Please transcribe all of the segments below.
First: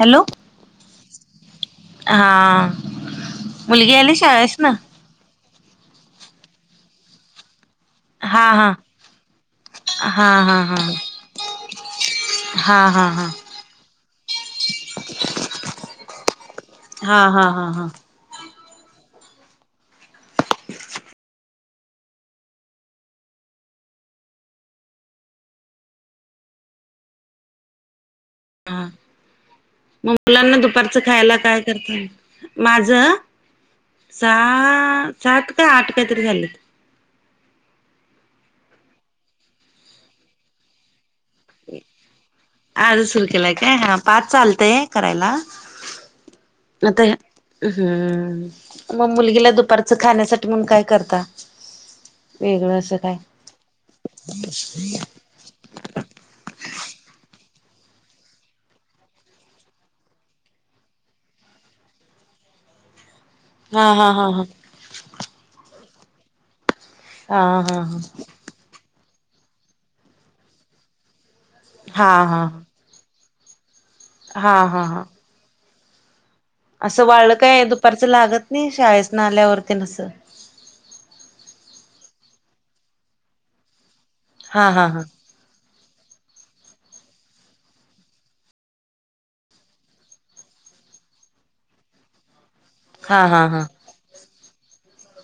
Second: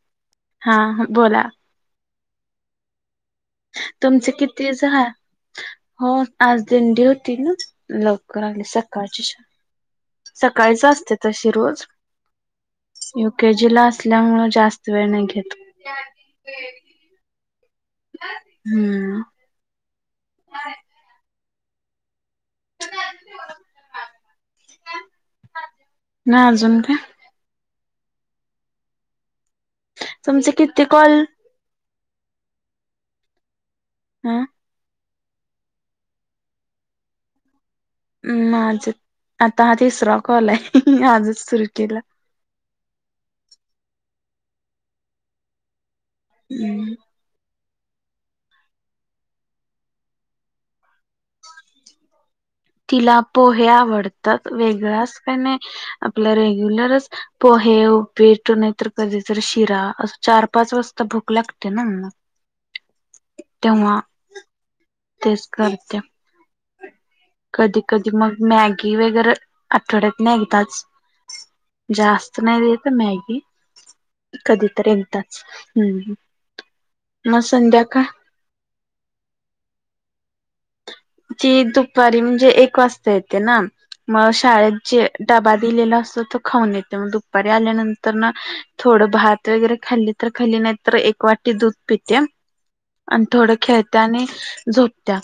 Hello. हा, बोला. हा, मुलगी आली तुमचे शाळेसन? किती झा हो, आज दिंडी होती ना. हा लवकर आली, हा सकाळची श हा हा सकाळीच हा असते तशी रोज. हा, हा, हा. के जी ला असल्यामुळे जास्त वेळ नाही घेत. हा, हा, हा, हा. हम्म. [unintelligible] मग अजून काय? हा, मग तुमचे मुलांना किती दुपारचं कॉल खायला काय करती? माझ? ह सहा, सात, का आठ काहीतरी झालेत. हम्म, माज आता हा तिसरा कॉल आहे, आजच सुरू केला. आजच सुरू केलाय काय? हं पाच चालतंय करायला. आता हम्म, मग मुलगीला दुपारचं खाण्यासाठी म्हणून काय करता? वेगळं असं काय तिला पोहे आवडतात. वेगळ असं काही नाही आपलं रेग्युलरच. पोहे, उपीट नाही तर कधीतरी शिरा अस. चार, पाच वाजता भूक लागते ना. हा, हा तेव्हा हा हा हा तेच करते. हा कधी हा कधी मग मॅगी वगैरे आठवड्यातन एकदाच. हा जास्त हा नाही देेत मॅगी, हा हा हा कधीतरी हा एकदाच. हम्म. असं, वाळ मग काय दुपारचं संध्याकाळची लागत नाही? शाळेेसन आल्यावर तेन असं. ती दुपारी म्हणजे एक वाजता येते ना, मग हा शाळेत हा जे डबा दिलेला असतो तो खाऊन येते, मग दुपारी आल्यानंतरन थोडं भात वगैरे खाल्ली तर खाल्ली नाही तर, एक वाटी दूध पिते. आणि हा हा हा थोड हा खेळत्या आणि झोपत्या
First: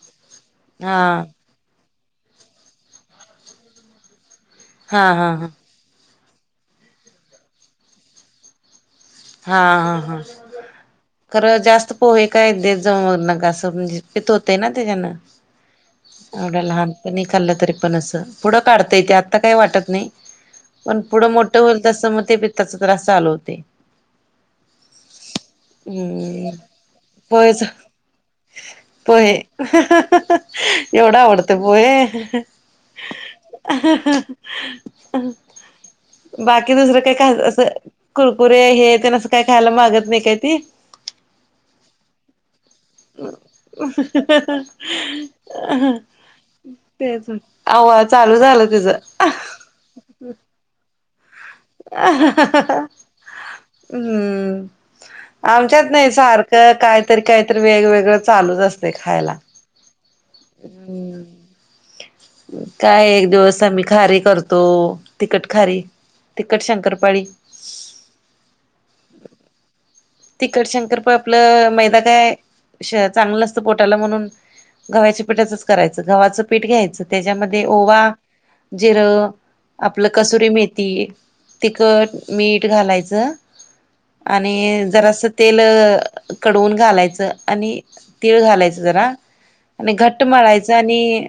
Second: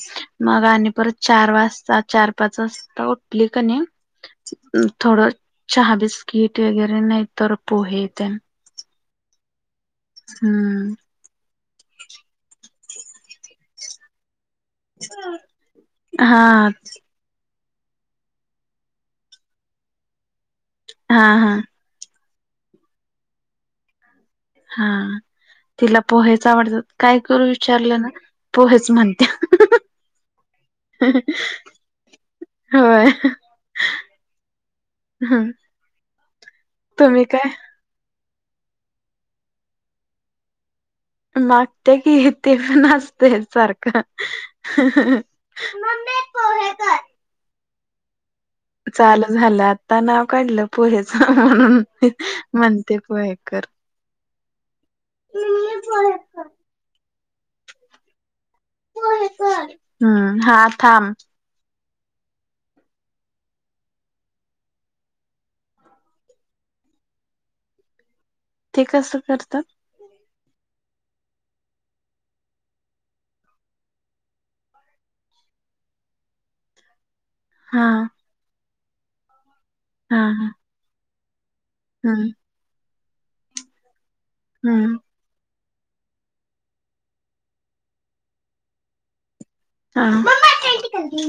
मग आणि परत हा चार वाजता, चार पाच वाजता उठली कनी, हा हा थोडं हा चहा बिस्किट वगैरे, नाही तर पोहेेतेन हा, हा. हम्म. खरं जास्त पोहे काय देत जाऊ नकास म्हणजे पित्त होते न तेच्यान हा एवढ्या लहानपणी खाल्लं तरी पण असं पुढं काढताय ते आत्ता काय वाटत नाही, पण हा पुढं हा मोठं होईल तस म ते पित्ताचा त्रास चालू होते. हा तिला पोहेच हम्म आवडतात काय करू पोहेच विचारलं न पोहेच म्हणत्या. एवढ आवडते पोहे. होय [inaudible] बाकी दुसरं काही तुम्ही खास काय असं कुरकुरे हे तेन अस काय खायला मागत नाही काय ती? मागते की ते पण असतय सारखं. [inaudible] ते आवा चालू झालं. चालू झालं आता नाव काढलं पोहेच म्हणून म्हणते पोहे कर. हम्म आमच्यात नाही सारखं काय काय तर काय तर वेगवेगळं चालूच असतय खायला. हम्म हा थांम. हम्म [inaudible] काय एक दिवस आम्ही खारी करतो तिकट खारी तिकट शंकरपाळी. ते कसं करतात? तिकट शंकरपाळी आपलं मैदा काय श चांगलं नसतं पोटाला म्हणून गव्याच्या पीठाचच करायचं गव्हाचं पीठ घ्यायचं त्याच्यामध्ये हा ओवा, जिर आपलं हा हा कसुरी मेथी तिखट, हम्म मीठ घालायचं आणि हम्म अस तेल कडवून घालायचं आणि तिळ घालायचं जरा आणि हा घट्ट मळायचं आणि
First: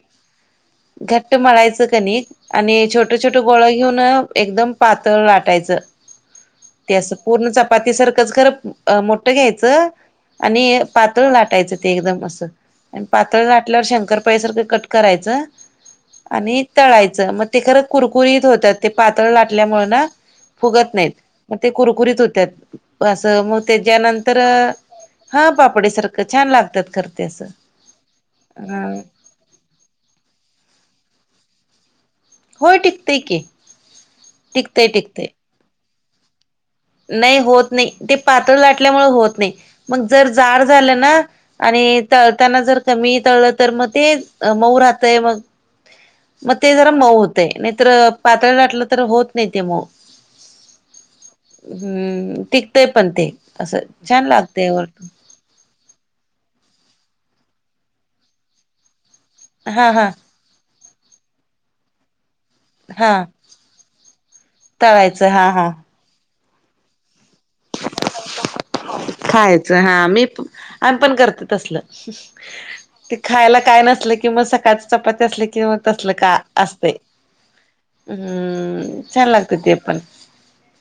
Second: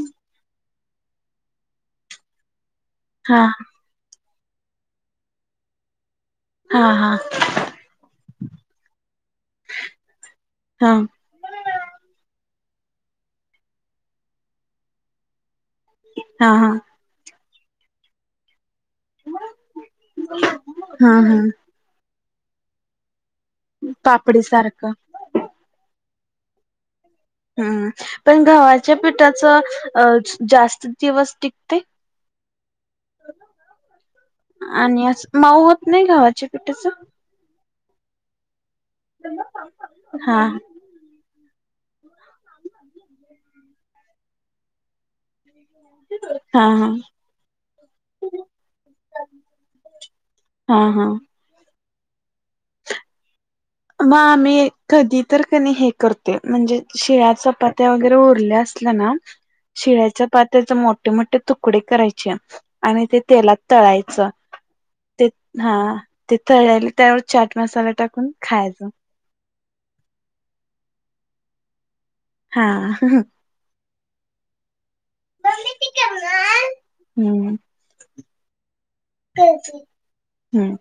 घट्ट मळायचं कणिक आणि छोट छोट हा छोटं गोळ घेऊन एकदम पातळ लाटायचं. हा ते हा असं पूर्ण चपाती सारखंच खर अ मोठं घ्यायचं आणि हा पातळ लाटायचं ते एकदम असं आणि पातळ लाटल्यावर शंकरपाळ्यासारखं कट करायचं. हा आणि हा तळायचं मग ते खरं कुरकुरीत होत्यात. ते पातळ लाटल्यामुळे न फुगत हा नाहीत हा मग ते कुरकुरीत होत्यात. मग त्याच्यानंतर पापडी सारखं हा पापडी सारख छान लागतात, खर ते असं हम्म पण ह गव्हाच्या पिठाच जास्त दिवस टिकते. होय टिकतय की टिकतय आणि अस टिकतय माऊ होत नाही गावाच्या पिठाच. नाही होत नाही ते पातळ लाटल्यामुळे होत नाही मग जर हा जाड झालं न आणि तळताना जर कमी तळलं तर मग ते मऊ राहतंय मग मग हा ते हा जरा मऊ होते नाहीतर पातळ लााटलं तर होत नाही ते मऊ. हा हा हम्म टिकतय पण ते असं मग छान आम्ही लागतय वरतून. कधी तर का नाही हे करते म्हणजे शिळ्या चपात्या वगैरे उरल्या असल्या ना हा शिळ्या हा चपात्याच मोठे मोठे तुकडे करायचे. आणि हा ते तेलात तळायचं ते हा ते तळाले त्यावर चाट मसाला टाकून खायच. खायचं हा मी पण आम्ही पण करतो तसल. हा ते खायला काय नसल किं म सकाळची चपाती असली किं तसल काय असतय. हम्म हम्म छान लागतं ते पण. हम्म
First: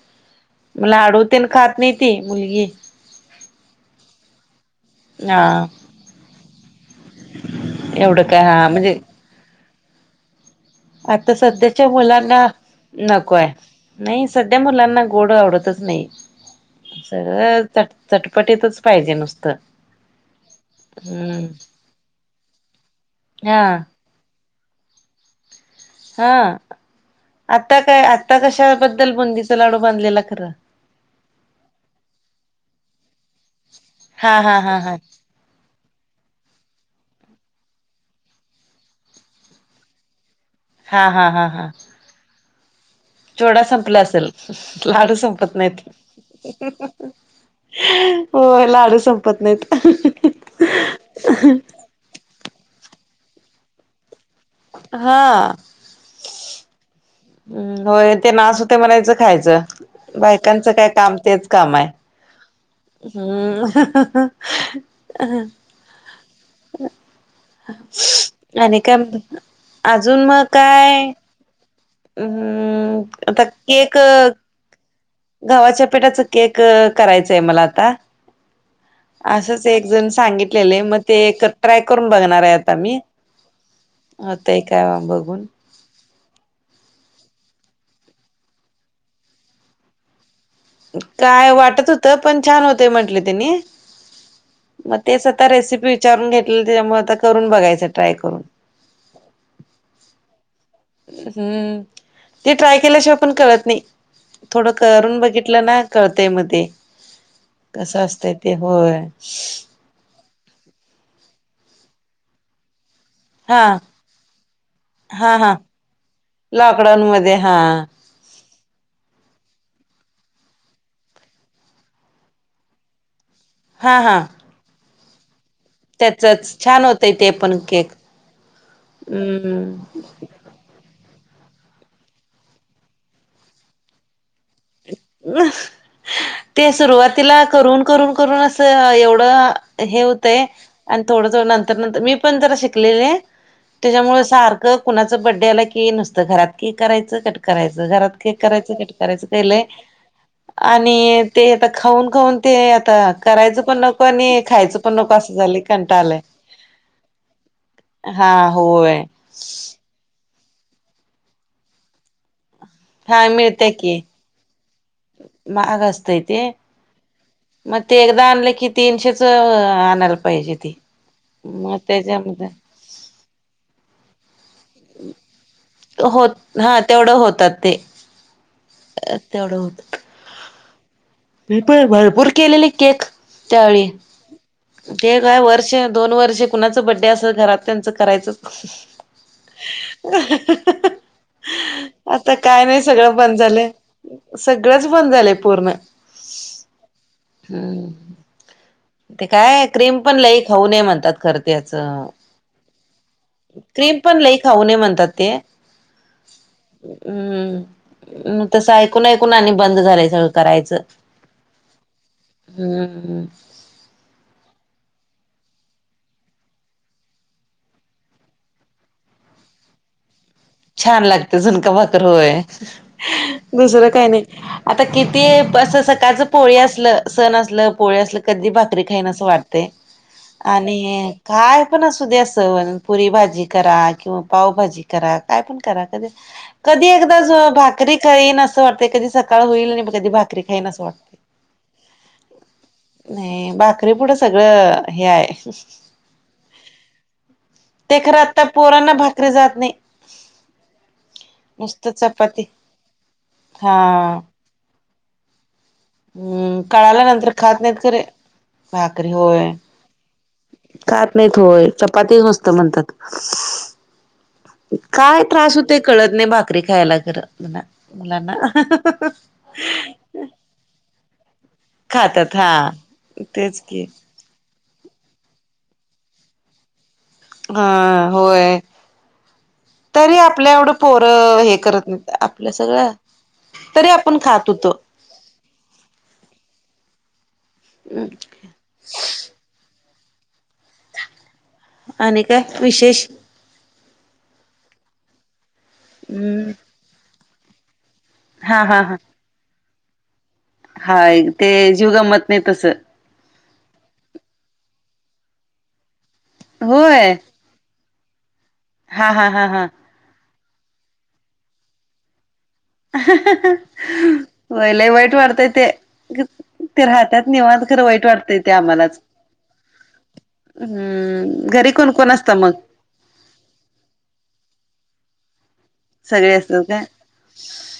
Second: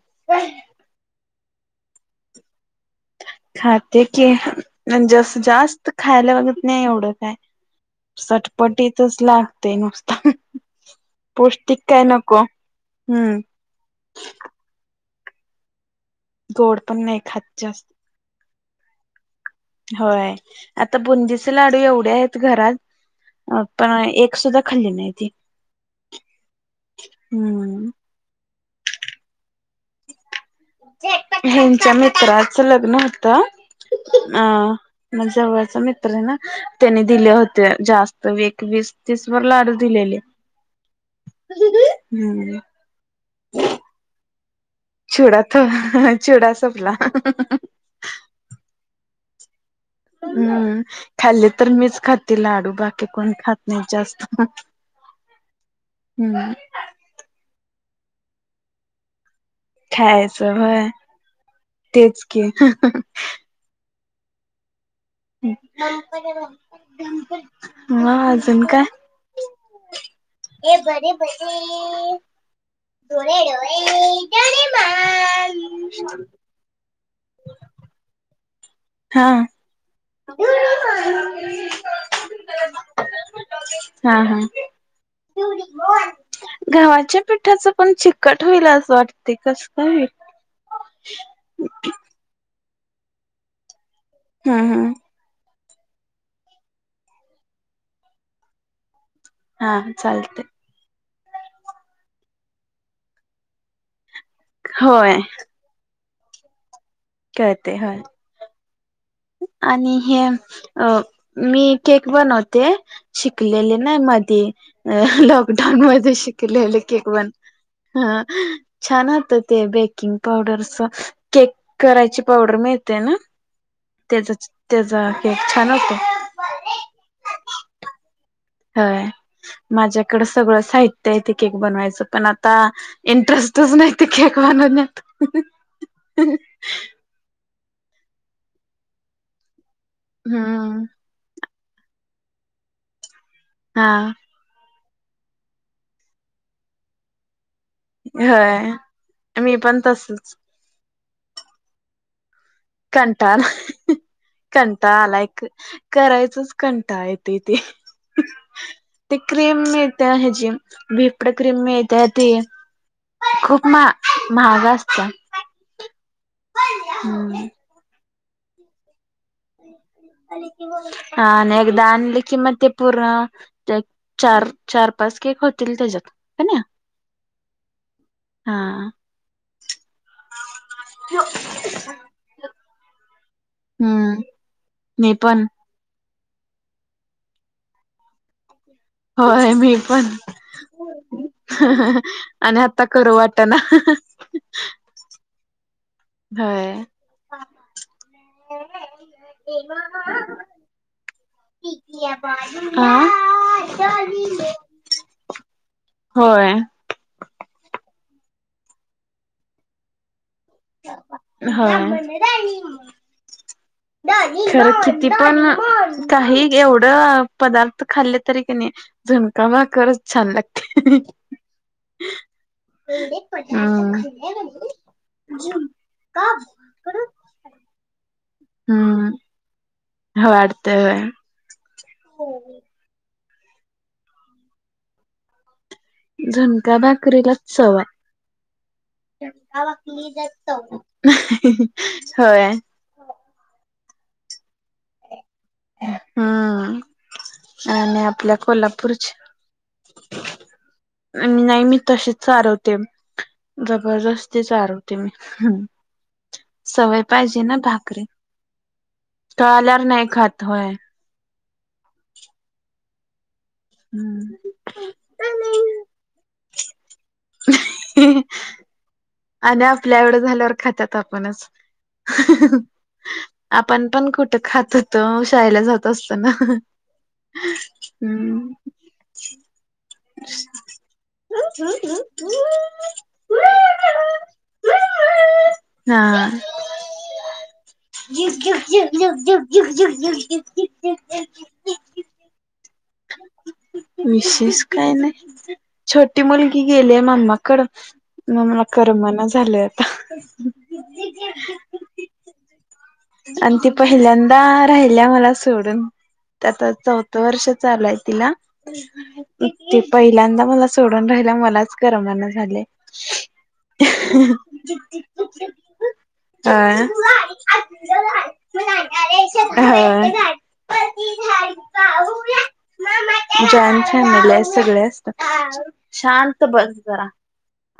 म लाडू तेन खात नाही ती मुलगी. खाते की. म्हणजे अस हा जास्त खायला बघत नाही एवढं काय एवढं काय हा म्हणजे चटपटीतच लाग ते नुसत. आता सध्याच्या मुलांना हम्म नकोय. नाही सध्या मुलांना गोड आवडतच नाही गोड पण नाही खात सगळं जास्त चट चटपटीतच पाहिजे नुसतं. होय आता हम्म बुंदीचे लाडू एवढे आहेत घरात हा अ पण एक सुद्धा खाल्ले नाही ती. हा आता हम्म काय आता कशाबद्दल बुंदीचा लाडू बांधलेला खरं. हेंच्या मित्राच लग्न होत. हा अ हा हा हा म जवळचा मित त्र ना त्यांनी दिले होते जास्त एक वीस तीस वर लाडू दिलेले. हा हा हा हा. हम्म. चिवडा संपला असेल लाडू चिवडा संपत नाहीत. तर चिवडा संपला हो लाडू संपत नाहीत. हम्म खाल्ले तर मीच खाती लाडू बाकी कोण खात नाहीत जास्त. हा. हम्म. हम्म होय ते नास होतेय म्हणायचं खायचं खायचं बायकांचं काय काम तेच काम आहे. ओके. हम्म. ह अजून काय? अजून मग काय हम्म [inaudible] गवाच्या पिठाचा केक करायचंय मला आता. हा असंच एक जण सांगितलेले मग ते ट्राय करून बघणार आहे आता मी. हा हा होतय का बघून. गव्हाच्या पिठाच पण चिकट होईल असं वाटते कस काय होईल. काय वाटत होत पण छान होत म्हंटले त्यांनी. हा हा. मग तेच आता रेसिपी विचारून घेतलं त्याच्यामुळे आता करून बघायच ट्राय करून. हा हा चालतेय. हम्म ते ट्राय केल्याशिवाय पण कळत नाही थोडं करून होय बघितलं ना कळतंय मग ते कळते कस होय असतंय ते होय. आणि हे अ मी केक बनवते. हा शिकलेले नाही मधी अ हा हा लॉकडाऊन मध्ये शिकलेले लॉकडाऊन केक बन मध्ये हा हा. छान होते ते बेकिंग पावडरच केक करायची पावडर माहितेय ना. हा हा तेजाचा तेजा केक छान होतो. च छान होतय ते पण केक. हय हम्म माझ्याकडे सगळं साहित्य आहे ते केक बनवायचं पण आता इंटरेस्ट च नाही ते केक बनवण्यात. तिला करून करून करून अस एवढं हे होतंय हम्म अन् थोड थोड नंतर नंतर मी पण जरां शिकलेले हा त्याच्यामुळ सार क कुणाचं बर्थडे आला की नुसतं घरात केक करायचं, कट करायचं, घरात केक होय करायचं कट करायचं. मी केलंय पण तसचं. आणि ते आता खाऊन खाऊन ते आता करायचं पण कंटाळा नको आणि खायचं पण कंटाळा नको आलाय असं झालंय कंटाळलंय करायचच कंटाळा येते ते. हा होय ती क्रीम मिळते हेजी व्हिपडं क्रीम मिळत्या ती हा खूप मिळत्या मा की महाग अस महाग असतय ते. हम्म मग ते एकदा आणलं की तीनशेचं अह आणाल. हा आन एकदा आणली की मग ते पूर्ण च चार चार पाच केक होतील त्याच्यात का नाही होतं हा तेवढं होतात ते. हा अह तेवढ होत. मीपण भरपूर केलेली केक त्यावेळी हम्म मी ते काय पण वर्ष दोन वर्षे कुणाच बर्थडे असलं घरात त्यांचं करायचंच होय मी पण आणि काय नाही आता करू सगळं बंद वाटंना. झालंय सगळंच बंद झालंय पूर्ण. होय. हम्म ते काय क्रीम पण लई खाऊ नये म्हणतात खरं त्याच क्रीम पण लई खाऊ नये म्हणतात ते. होय हम्म हम्म तसं ऐकून ऐकून आणि बंद झालय सगळं. करायचं होय हम्म. खरं किती पण काही एवढ पदार्थ खाल्ले तरी की नाय झुणका भाकरचं छान लाग छान लागते झुणका भाकर होय, दुसरं हम्म काय नाय आता किती असं सकाळचं पोळी असलं, सण असलं पोळी असलं कधी भाकरी खाईन असं वाटते. हो वाटते होय. काय पण असू द्या असं पण पुरी भाजी करा किंवा पावभाजी करा काय पण करा. [unintelligible] झुणका कधी एकदाच भाकरीलाच चव आहे. भाकरी खाईन असं वाटतं, कधी सकाळ होईल आणि मी कधी भाकरी खाईन असं वाटतं. होय. नाय भाकरी पुढं सगळं अह हे हाय. हां ते आणि खरं आपल्या आता पोरांना भाकरी जात नाही कोल्हापूरच्या नाय मी नुसतं तशीच चपाती चारवते हा जबरदस्त तेच चारवते मी हम्म हम्म सवय कळाल्या नंतर पाहिजे ना खात नाहीत खरे भाकरी भाकरी हो. कळाल्यावर नाय खात होय. खात नाहीत होय चपाती नुसत म्हणतात. हम्म. काय त्रास होतोय कळत नाय भाकरी खायला खरं मला मुलांना. आणि आपल्या एवढं झाल्यावर खातात आपणच खातात हा तेच की आपण पण कुठं खातं होतो शाळेला जात असताना हां हम्म होय. तरी आपल्या एवढं पोरं हे करत नायत आपल्या सगळ्या तरी आपण खात हुतो. हां. [inaudible] झुगझुग झुगझुग [unintelligible] आणि काय विशेष? विशेष काय नाही, छोटी हम्म मुलगी गेली मामाकड. म मला हा हा करर्मना झालं आता. हा एक ते जीवगमत नाही तसं. आणि ती पहिल्यांदा राहिल्या मला सोडून. ते आता होय चौथं वर्ष चालाय तिला, हा हा हा हा ते पहिल्यांदा मला सोडून राहिल्या, मलाच करमना झाले. हं, हं, हं, व्हय लय वाईट वाटतय ते, अ ते होय राहतात निवां खर वाईट वाटतय ते आम्हालाच, हम् घरी कोण-कोण असत मग? जॉईन फॅमिली आहे सगळे असतात. सगळे शांत असतात बस काय जरा,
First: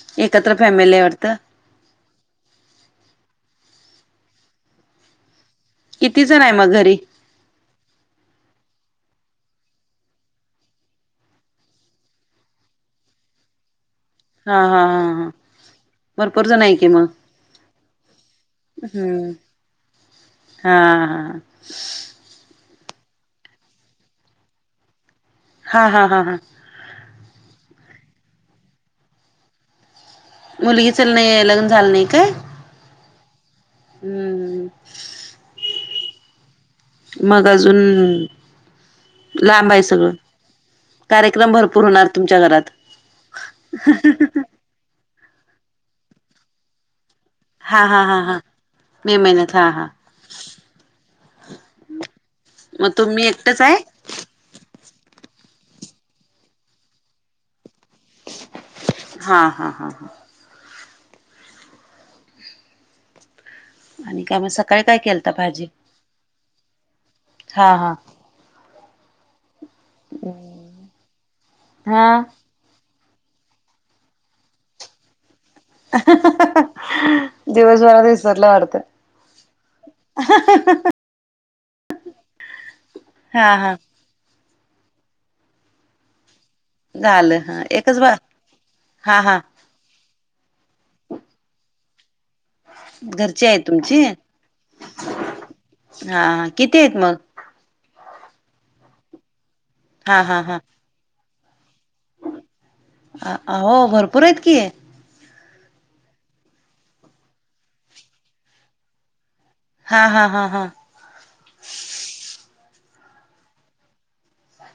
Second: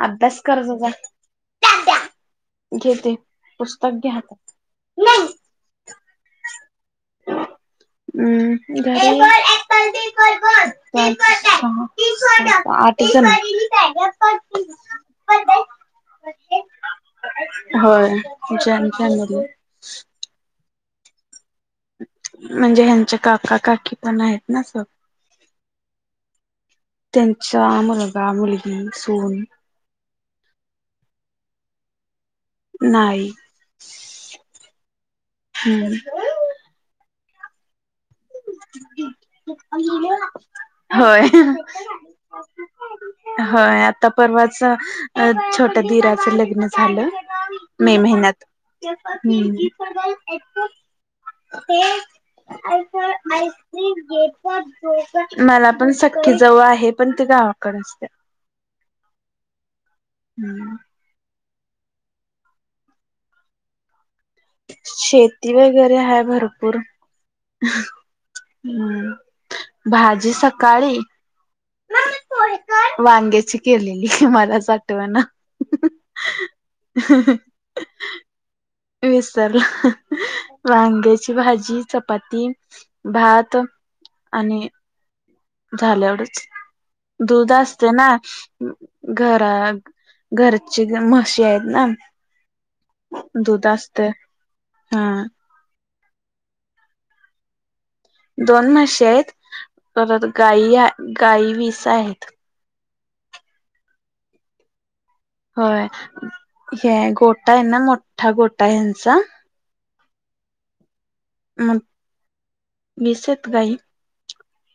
अभ्यास एकत्र करजा, फॅमिली आहे वाटतं जा. घे ते पुस्तक, घे हाता नाही किती जण आहे मग घरी? हम् घरी पाच -सहा सात, आठ जण. हा, हा, हा, हा भरपूर जण आहे की मग. हो जॉइन्ट हम्म फॅमिली आहे. हा, हा हं म्हणजे ह्यांच्या काका- काकी पण आहेत ना असं. हा, हा, हा, हां त्यांच्या मुलगा- मुलगी, सून. मुलगी च नाही लग्न झालं नाही काय? नाही. हं हं हम्म मग अजून लांब आहे सगळं कार्यक्रम भरपूर होणार तुमच्या घरात. हा आत्ता परवाच अं छोट्या दिराचं लग्न झालं. हा मे हा हा हा महिन्यात, मे महिन्यात हम्म हा हा ते आय मग फॉर तुम्ही एकटच आहे आईस्क्रीम, जे मला पण सख्खी जाऊ आहे, पण ते गावाकडे असत्या. हा हा, हा, हा हम्म आणि काम सं शेती वगैरे आहे भरपूर. हा हा हम्म, भाजी सकाळी हां वांग्याची केलेली, मलाच आठवणा. अं, हं, हा विसरलं, वांग्याची. भाजी, चपाती, हा भात हा आणि झाल् एवढच, झालं दूध हा असते एकच ना बा अं हा हा घराक घरजची गं म्हशी हायत ना. घरची आहेत दूध तुमची असते हा. हा किती आहेत मग? दोन म्हशी हायत हा परत हा हा गायी गाई वीस आहेत. अह अह हो भरपूर आहेत की. होय हे गोठा ये ना मोठा गोठा ह्यांचा हा हा हा हा. मग वीस येत गाई.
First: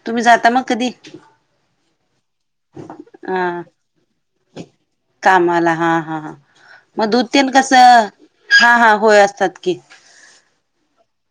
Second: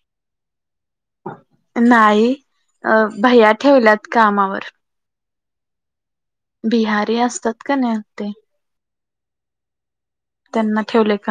तुम्ही जाता मग कधी? नाही अ भैया ठेवल्यात कामावर कामाला हा हा मग बिहारी दुध तेन असतात का नाही कसं ते हा हा होय असतात की. त्यांना ठेवले का